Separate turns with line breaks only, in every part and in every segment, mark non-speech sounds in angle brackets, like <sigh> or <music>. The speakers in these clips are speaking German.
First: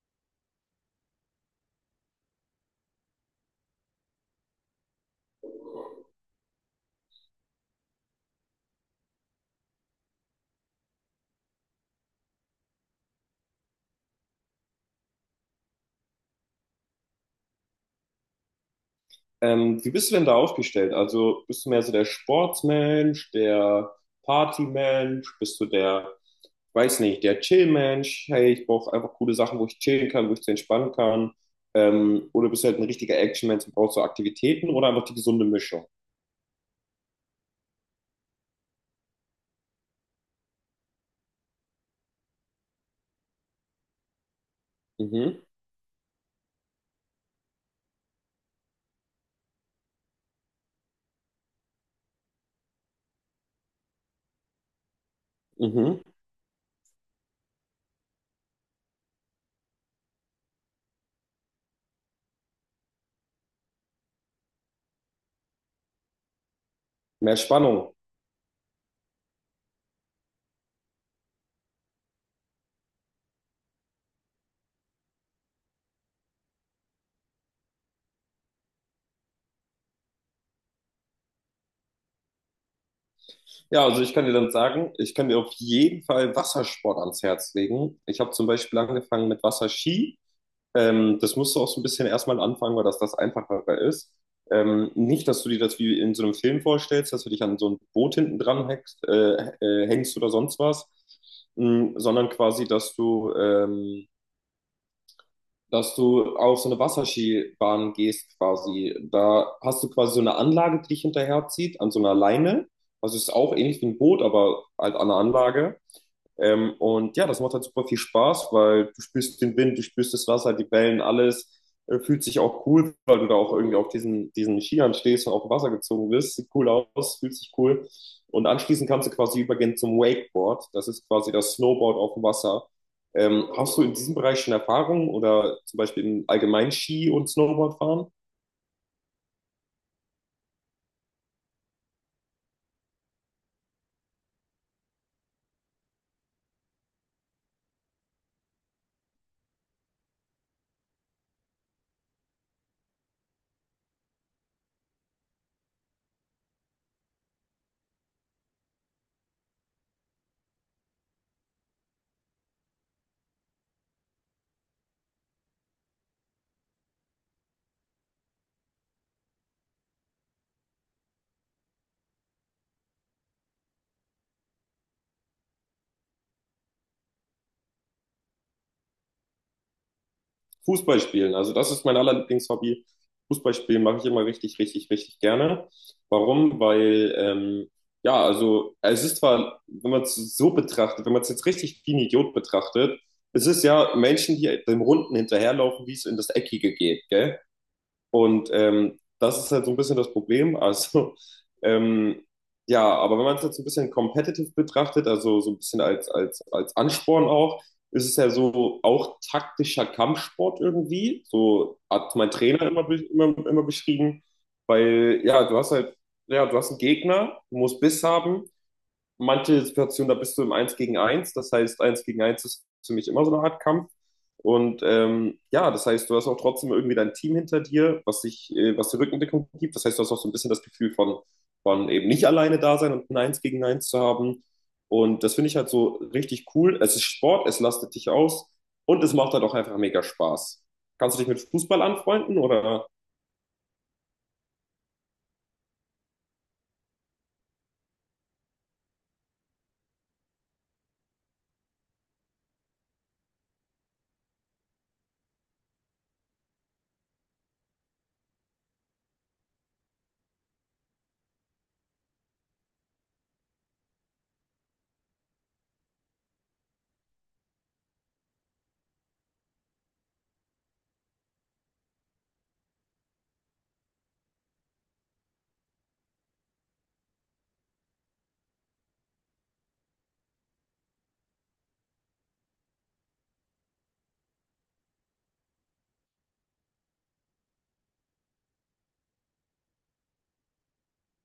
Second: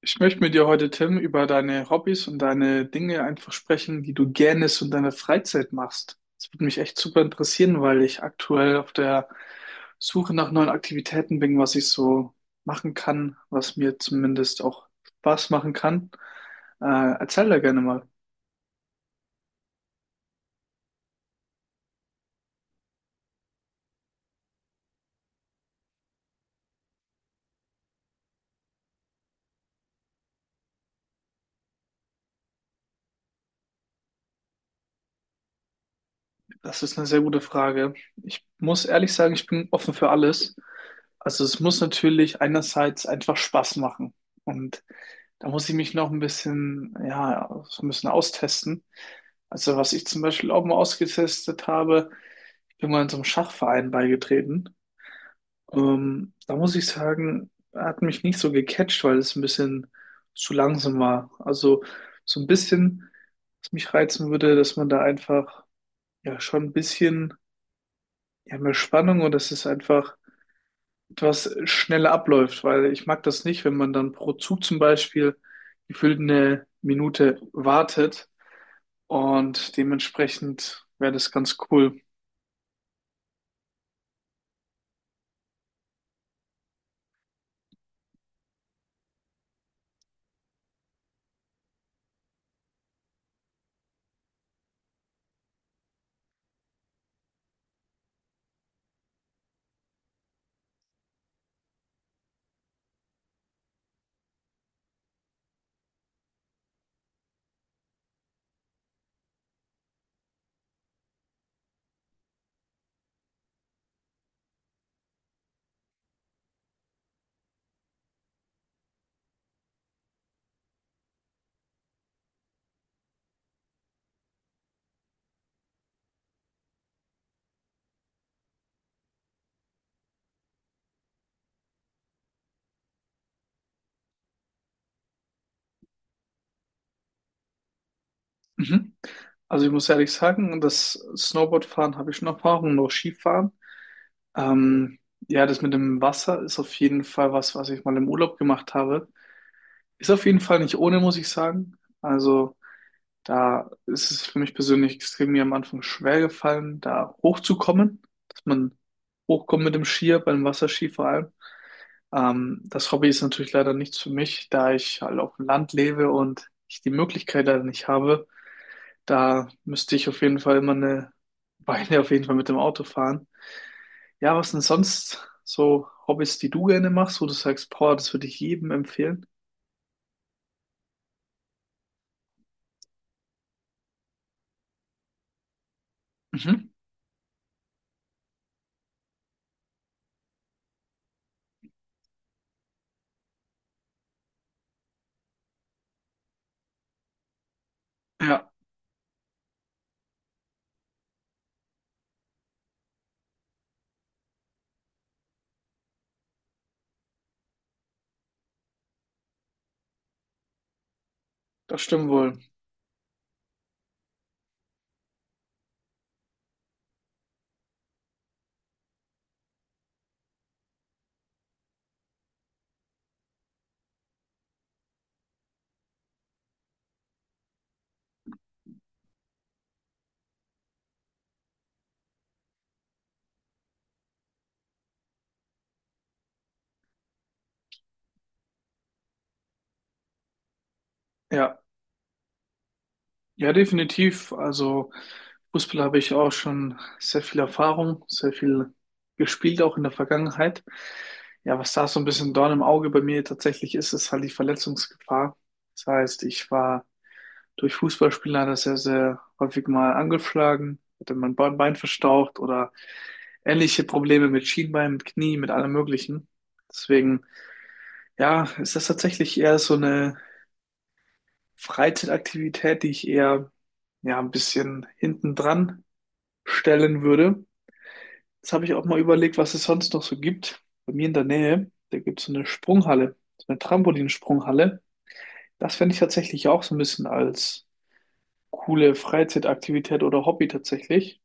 Ich möchte mit dir heute, Tim, über deine Hobbys und deine Dinge einfach sprechen, die du gerne so in deiner Freizeit machst. Das würde mich echt super interessieren, weil ich aktuell auf der Suche nach neuen Aktivitäten bin, was ich so machen kann, was mir zumindest auch Spaß machen kann. Äh, Erzähl da gerne mal.
Wie bist du denn da aufgestellt? Also bist du mehr so der Sportsmensch, der Partymensch, bist du der, weiß nicht, der Chillmensch? Hey, ich brauche einfach coole Sachen, wo ich chillen kann, wo ich zu entspannen kann. Oder bist du halt ein richtiger Actionmensch und brauchst so Aktivitäten oder einfach die gesunde Mischung?
Das ist eine sehr gute Frage. Ich muss ehrlich sagen, ich bin offen für alles. Also es muss natürlich einerseits einfach Spaß machen. Und
Mhm,
da muss ich mich noch ein bisschen, ja, so ein bisschen austesten. Also was ich zum Beispiel auch mal ausgetestet habe, ich bin mal in so einem Schachverein beigetreten.
mhm.
Da muss ich sagen, hat mich nicht so gecatcht, weil es ein bisschen zu langsam war. Also so ein bisschen, was mich reizen würde, dass man da einfach ja schon ein bisschen
Mehr Spannung.
ja, mehr Spannung und dass es einfach etwas schneller abläuft, weil ich mag das nicht, wenn man dann pro Zug zum Beispiel gefühlt 1 Minute wartet. Und dementsprechend wäre das ganz cool.
Ja, also ich kann dir dann sagen, ich kann dir auf jeden Fall Wassersport ans Herz legen. Ich habe zum Beispiel angefangen mit Wasserski. Das musst du auch so ein bisschen erstmal anfangen, weil das das Einfachere ist. Nicht, dass du dir das wie in so einem Film vorstellst, dass du dich an so ein Boot hinten dran hängst, hängst oder sonst was, sondern quasi, dass du auf so eine Wasserskibahn gehst quasi. Da hast du quasi so eine Anlage, die dich hinterherzieht, an so einer Leine. Also es ist auch ähnlich wie ein Boot, aber halt an einer Anlage. Und ja, das macht halt super viel Spaß, weil du spürst den Wind, du spürst das Wasser, die Wellen, alles. Fühlt sich auch cool, weil du da auch irgendwie auf diesen Skiern stehst und auf dem Wasser gezogen wirst. Sieht cool aus, fühlt sich cool. Und anschließend kannst du quasi übergehen zum Wakeboard. Das ist quasi das Snowboard auf dem Wasser. Hast du in diesem Bereich schon Erfahrung oder zum Beispiel im allgemeinen Ski- und Snowboardfahren?
Mhm. Also ich muss ehrlich sagen, das Snowboardfahren habe ich schon Erfahrung, noch Skifahren. Ähm, ja, das mit dem Wasser ist auf jeden Fall was, was ich mal im Urlaub gemacht habe. Ist auf jeden Fall nicht ohne, muss ich sagen. Also da ist es für mich persönlich extrem mir am Anfang schwer gefallen, da hochzukommen, dass man hochkommt mit dem Skier, beim Wasserski vor allem. Das Hobby ist natürlich leider nichts für mich, da ich halt auf dem Land lebe und ich die Möglichkeit leider nicht habe. Da müsste ich auf jeden Fall immer eine <laughs> Weile auf jeden Fall mit dem Auto fahren. Ja, was denn sonst so Hobbys, die du gerne machst, wo du sagst, boah, das würde ich jedem empfehlen?
Fußball spielen. Also das ist mein allerlieblings Hobby. Fußball spielen mache ich immer richtig, richtig, richtig gerne. Warum?
Mhm.
Weil, ja, also es ist zwar, wenn man es so betrachtet, wenn man es jetzt richtig wie ein Idiot betrachtet, es ist ja Menschen, die dem Runden hinterherlaufen, wie es in das Eckige geht, gell?
Ja,
Und das ist halt so ein bisschen das Problem. Also, <laughs> ähm, ja, aber wenn man es jetzt so ein bisschen competitive betrachtet, also so ein bisschen als, Ansporn auch, ist es ja so auch taktischer Kampfsport irgendwie. So
das stimmt
hat mein
wohl.
Trainer immer, immer beschrieben, weil ja, du hast halt, ja, du hast einen Gegner, du musst Biss haben, manche Situationen, da bist du im Eins gegen Eins. Das heißt, Eins gegen Eins ist für mich immer so eine Art Kampf. Und ja, das heißt, du hast auch trotzdem irgendwie dein Team hinter dir, was die Rückendeckung gibt. Das heißt, du hast auch so ein bisschen das Gefühl von eben nicht alleine da sein und ein Eins gegen Eins zu haben. Und das finde ich halt so richtig cool. Es ist Sport, es lastet dich aus und es macht halt auch einfach mega Spaß. Kannst du dich mit
Ja.
Fußball anfreunden oder?
Ja, definitiv. Also Fußball habe ich auch schon sehr viel Erfahrung, sehr viel gespielt, auch in der Vergangenheit. Ja, was da so ein bisschen Dorn im Auge bei mir tatsächlich ist, ist halt die Verletzungsgefahr. Das heißt, ich war durch Fußballspielen leider sehr, sehr häufig mal angeschlagen, hatte mein Bein verstaucht oder ähnliche Probleme mit Schienbein, mit Knie, mit allem Möglichen. Deswegen, ja, ist das tatsächlich eher so eine Freizeitaktivität, die ich eher ja ein bisschen hinten dran stellen würde. Jetzt habe ich auch mal überlegt, was es sonst noch so gibt. Bei mir in der Nähe, da gibt es so eine Sprunghalle, so eine Trampolinsprunghalle. Das fände ich tatsächlich auch so ein bisschen als coole Freizeitaktivität oder Hobby tatsächlich.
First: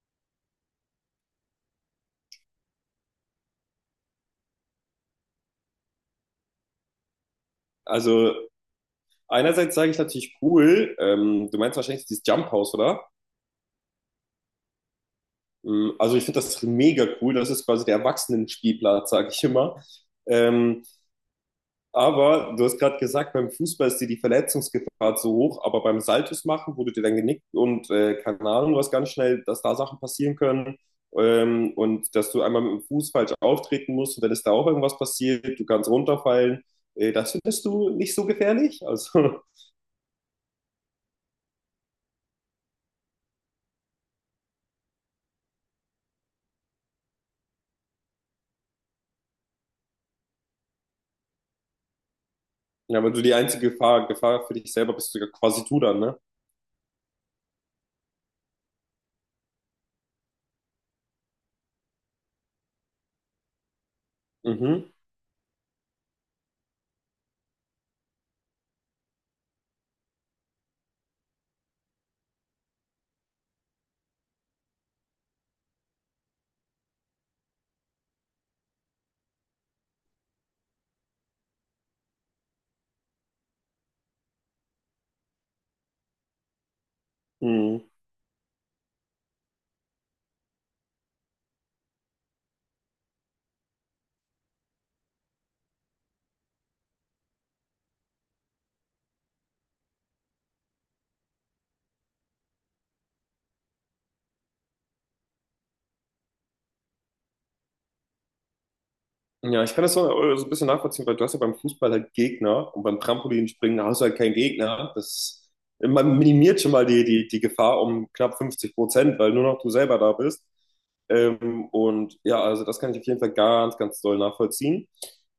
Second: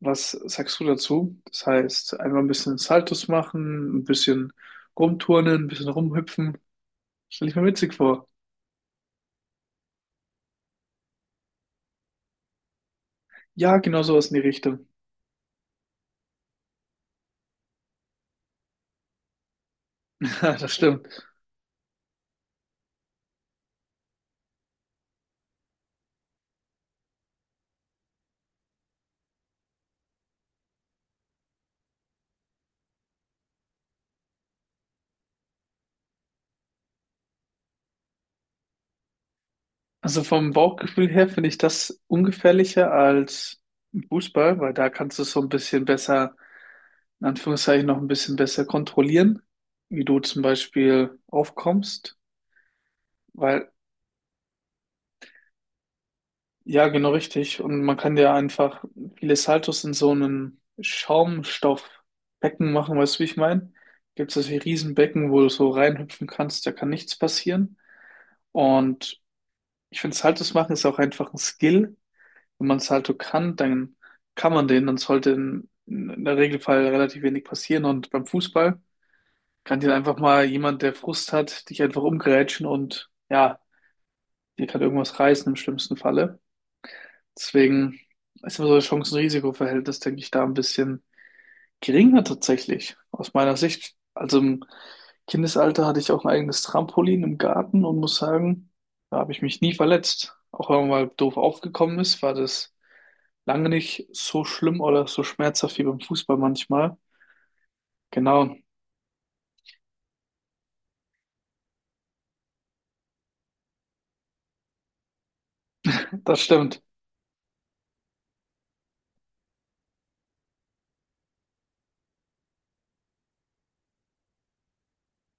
Was sagst du dazu? Das heißt, einmal ein bisschen Saltos machen, ein bisschen rumturnen, ein bisschen rumhüpfen. Stelle ich mir witzig vor.
Also einerseits sage ich natürlich cool. Du meinst wahrscheinlich dieses Jump House, oder?
Ja, genau sowas in die Richtung.
Also ich finde das mega cool. Das ist quasi der Erwachsenenspielplatz, sage ich immer.
<laughs> Ja, das
Ähm,
stimmt.
aber du hast gerade gesagt, beim Fußball ist dir die Verletzungsgefahr zu hoch, aber beim Saltos machen, wo du dir dann genickt und keine Ahnung, was ganz schnell, dass da Sachen passieren können, und dass du einmal mit dem Fuß falsch auftreten musst und dann ist da auch irgendwas passiert, du kannst runterfallen. Das findest du nicht so gefährlich? Also,
Also vom Bauchgefühl her finde ich das ungefährlicher als Fußball, weil da kannst du es so ein bisschen besser, in Anführungszeichen noch ein bisschen besser kontrollieren, wie du zum Beispiel aufkommst,
<laughs> ja, aber du die
weil
einzige Gefahr für dich selber bist du ja quasi du dann, ne?
ja, genau richtig. Und man kann ja einfach viele Saltos in so einem Schaumstoffbecken machen, weißt du, wie ich meine? Gibt es solche
Mhm.
Riesenbecken, wo du so reinhüpfen kannst, da kann nichts passieren. Und ich finde, Saltos machen ist auch einfach ein Skill, wenn man es halt so kann, dann kann man den, dann sollte in der Regelfall relativ wenig passieren. Und beim Fußball kann dir einfach mal jemand, der Frust hat, dich einfach umgrätschen und ja, dir kann irgendwas reißen im schlimmsten Falle.
Mhm.
Deswegen ist immer so das Chancen-Risiko-Verhältnis, denke ich, da ein bisschen geringer tatsächlich, aus meiner Sicht. Also im Kindesalter hatte ich auch ein eigenes Trampolin im Garten und muss sagen, da habe ich mich nie verletzt. Auch wenn man mal doof aufgekommen ist, war das lange nicht so schlimm oder so schmerzhaft wie beim Fußball manchmal. Genau,
Ja, ich kann das so, so ein bisschen nachvollziehen, weil du hast ja beim Fußball halt Gegner und beim Trampolinspringen hast du halt keinen Gegner. Das, man
das
minimiert schon
stimmt.
mal die Gefahr um knapp 50%, weil nur noch du selber da bist. Und ja, also das kann ich auf jeden Fall ganz, ganz doll nachvollziehen.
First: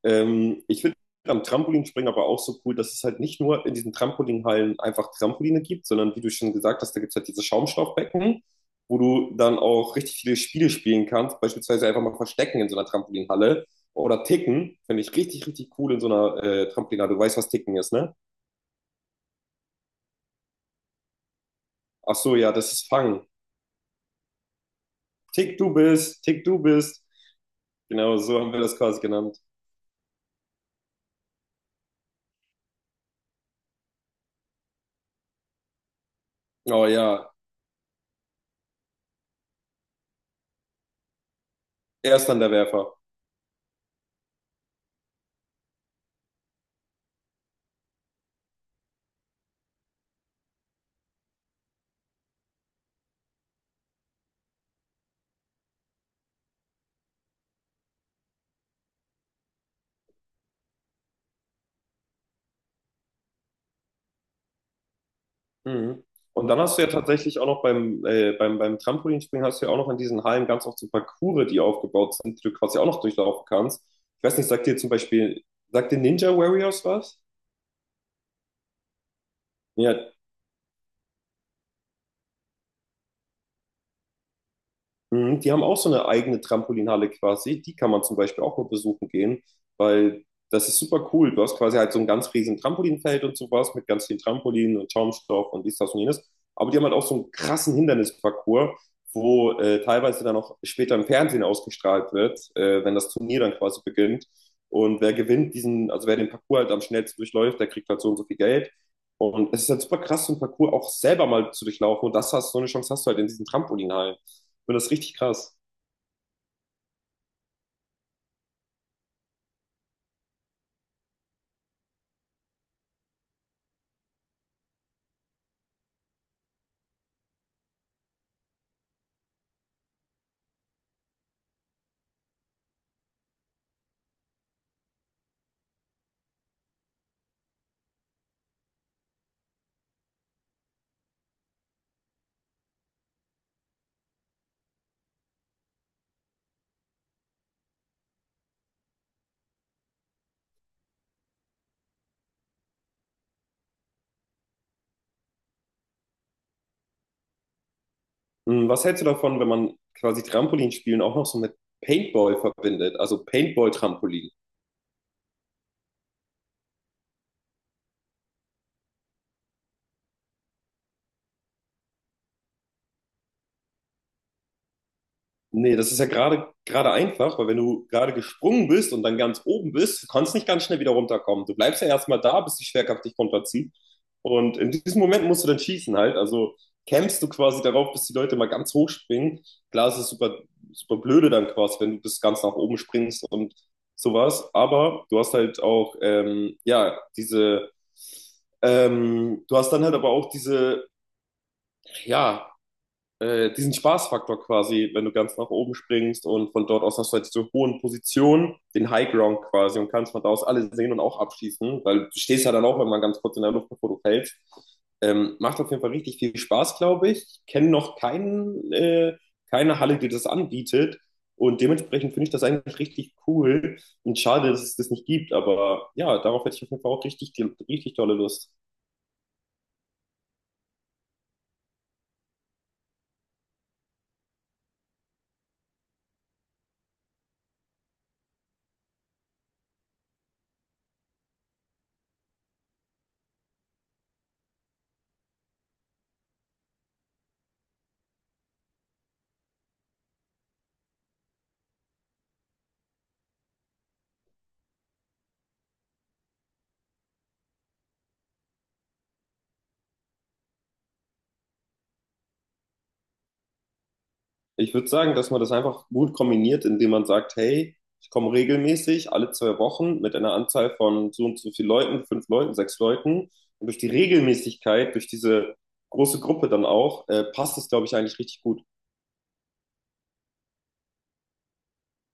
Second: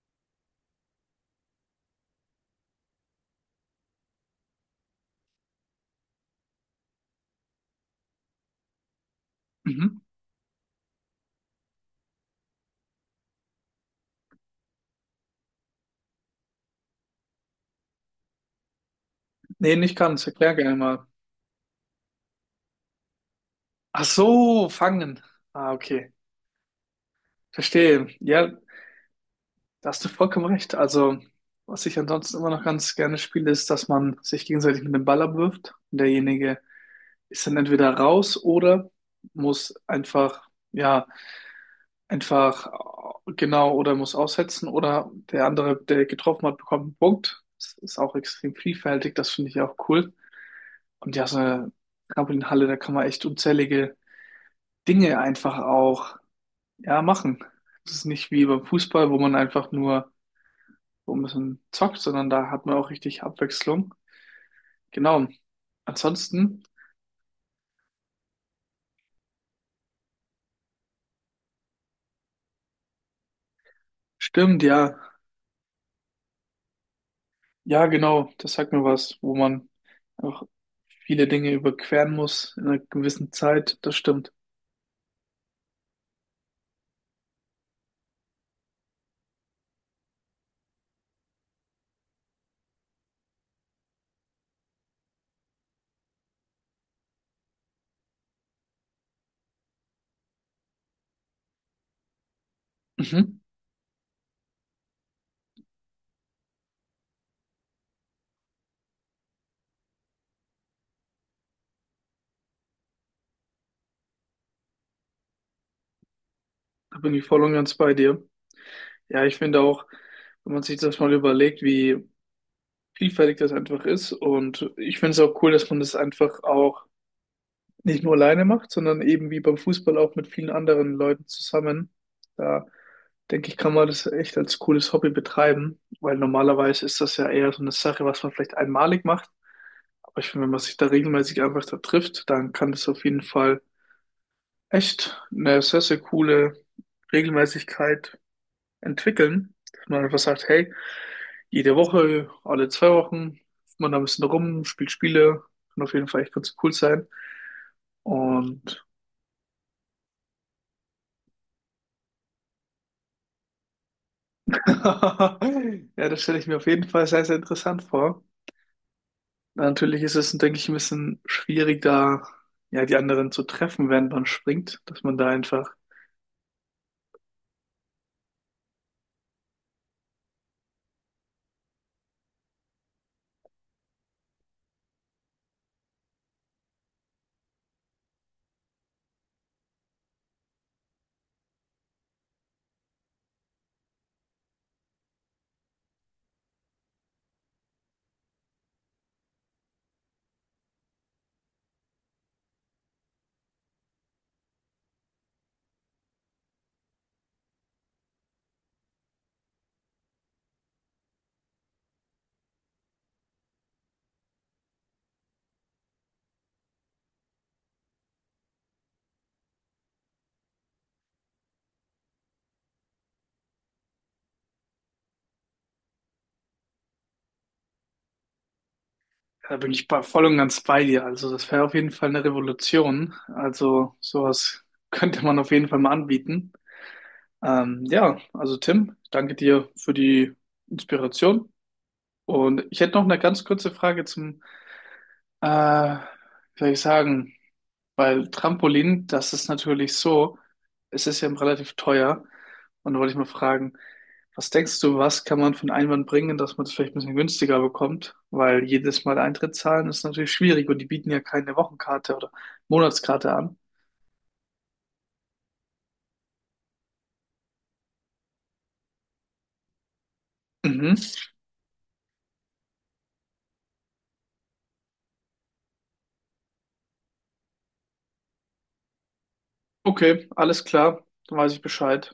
Ich finde am Trampolinspringen aber auch so cool, dass es halt nicht nur in diesen Trampolinhallen einfach Trampoline gibt, sondern wie du schon gesagt hast, da gibt es halt diese Schaumstoffbecken, wo du dann auch
Mhm.
richtig viele Spiele spielen kannst, beispielsweise einfach mal Verstecken in so einer Trampolinhalle. Oder Ticken, finde ich richtig, richtig cool in so einer Trampolinade. Du weißt, was Ticken ist, ne?
Nee, nicht ganz. Erklär gerne mal.
Ach so, ja, das ist Fangen.
Ach so, fangen.
Tick,
Ah,
du
okay.
bist, Tick, du bist.
Verstehe.
Genau, so
Ja,
haben wir das quasi genannt.
da hast du vollkommen recht. Also, was ich ansonsten immer noch ganz gerne spiele, ist, dass man sich gegenseitig mit dem Ball abwirft. Und derjenige
Oh ja,
ist dann entweder raus oder muss einfach, ja,
er ist dann der
einfach
Werfer.
genau oder muss aussetzen oder der andere, der getroffen hat, bekommt einen Punkt. Das ist auch extrem vielfältig, das finde ich auch cool. Und ja, so eine Trampolinhalle, da kann man echt unzählige Dinge einfach auch ja machen. Das ist nicht wie beim Fußball, wo man einfach nur so ein bisschen zockt, sondern da hat man auch richtig Abwechslung. Genau.
Mhm. Und dann
Ansonsten
hast du ja tatsächlich auch noch beim Trampolinspringen hast du ja auch noch in diesen Hallen ganz oft so Parcours, die aufgebaut sind, die du quasi auch noch durchlaufen kannst. Ich weiß nicht,
stimmt, ja.
Sagt dir Ninja Warriors was?
Ja, genau, das sagt mir was, wo man
Ja.
auch viele Dinge überqueren muss in einer gewissen Zeit. Das stimmt.
Mhm. Die haben auch so eine eigene Trampolinhalle quasi. Die kann man zum Beispiel auch mal besuchen gehen, weil das ist super cool. Du hast quasi halt so ein ganz riesen Trampolinfeld und sowas mit ganz vielen Trampolinen und Schaumstoff und dies, das und jenes. Aber die haben halt auch so einen krassen Hindernisparcours, wo teilweise dann auch später im Fernsehen ausgestrahlt wird, wenn das
Mhm.
Turnier dann quasi beginnt. Und wer gewinnt diesen, also wer den Parcours halt am schnellsten durchläuft, der kriegt halt so und so viel Geld. Und es ist halt super krass, so einen Parcours auch selber mal zu durchlaufen. Und das hast, so eine Chance hast du halt in diesen Trampolinhallen. Ich finde das richtig krass.
Da bin ich voll und ganz bei dir. Ja, ich finde auch, wenn man sich das mal überlegt, wie vielfältig das einfach ist. Und ich finde es auch cool, dass man das einfach auch nicht nur alleine macht, sondern eben wie beim Fußball auch mit vielen anderen Leuten zusammen. Da denke ich, kann man das echt als cooles Hobby betreiben, weil normalerweise ist das ja eher so eine Sache, was man vielleicht einmalig macht. Aber ich finde, wenn man sich da regelmäßig einfach da trifft, dann kann das auf jeden Fall echt eine sehr, sehr coole Regelmäßigkeit entwickeln, dass man einfach sagt, hey, jede Woche, alle 2 Wochen, hüpft man da ein bisschen rum, spielt Spiele, kann auf jeden Fall echt ganz cool sein.
Was
Und
hältst du davon, wenn man quasi Trampolinspielen auch noch so mit Paintball verbindet? Also Paintball-Trampolin.
<laughs> ja, das stelle ich mir auf jeden Fall sehr, sehr interessant vor. Natürlich ist es, denke ich, ein bisschen schwierig, da ja die anderen zu treffen, während man springt, dass man da einfach,
Nee, das ist ja gerade einfach, weil wenn du gerade gesprungen bist und dann ganz oben bist, du kannst nicht ganz schnell wieder runterkommen. Du bleibst ja erstmal da, bis die Schwerkraft dich runterzieht. Und in diesem Moment musst du dann schießen halt. Also campst du quasi darauf, bis die Leute mal ganz hoch springen. Klar, es ist super, super blöde dann quasi, wenn du bis ganz nach oben springst und sowas. Aber du hast halt auch, ja, du hast dann halt aber auch ja, diesen Spaßfaktor quasi, wenn du ganz nach oben springst und von dort aus hast du halt diese hohen Positionen, den High Ground quasi und kannst von da aus alle sehen und auch abschießen, weil du stehst ja dann auch immer ganz kurz in der Luft, bevor du fällst. Macht auf jeden Fall richtig viel Spaß, glaube ich. Ich kenne noch keine Halle, die das anbietet. Und dementsprechend finde ich das eigentlich richtig cool und schade, dass es das nicht gibt. Aber ja, darauf hätte ich auf jeden Fall auch richtig, richtig tolle Lust.
ja, da bin ich voll und ganz bei dir. Also das wäre auf jeden Fall eine Revolution. Also sowas könnte man auf jeden Fall mal anbieten. Ja, also Tim, danke dir für die Inspiration. Und ich hätte noch eine ganz kurze Frage zum, äh, wie soll ich sagen, weil Trampolin, das ist natürlich so, es ist ja relativ teuer. Und da wollte ich mal fragen, was denkst du, was kann man für einen Einwand bringen, dass man das vielleicht ein bisschen günstiger bekommt? Weil jedes Mal Eintritt zahlen ist natürlich schwierig und die bieten ja keine Wochenkarte oder Monatskarte an.
Ich würde sagen, dass man das einfach gut kombiniert, indem man sagt, hey, ich komme regelmäßig alle 2 Wochen mit einer Anzahl
Mhm.
von so und so viel Leuten, fünf Leuten, sechs Leuten. Und durch die Regelmäßigkeit, durch diese große Gruppe dann auch, passt es, glaube ich, eigentlich richtig gut.
Okay, alles klar, dann weiß ich Bescheid.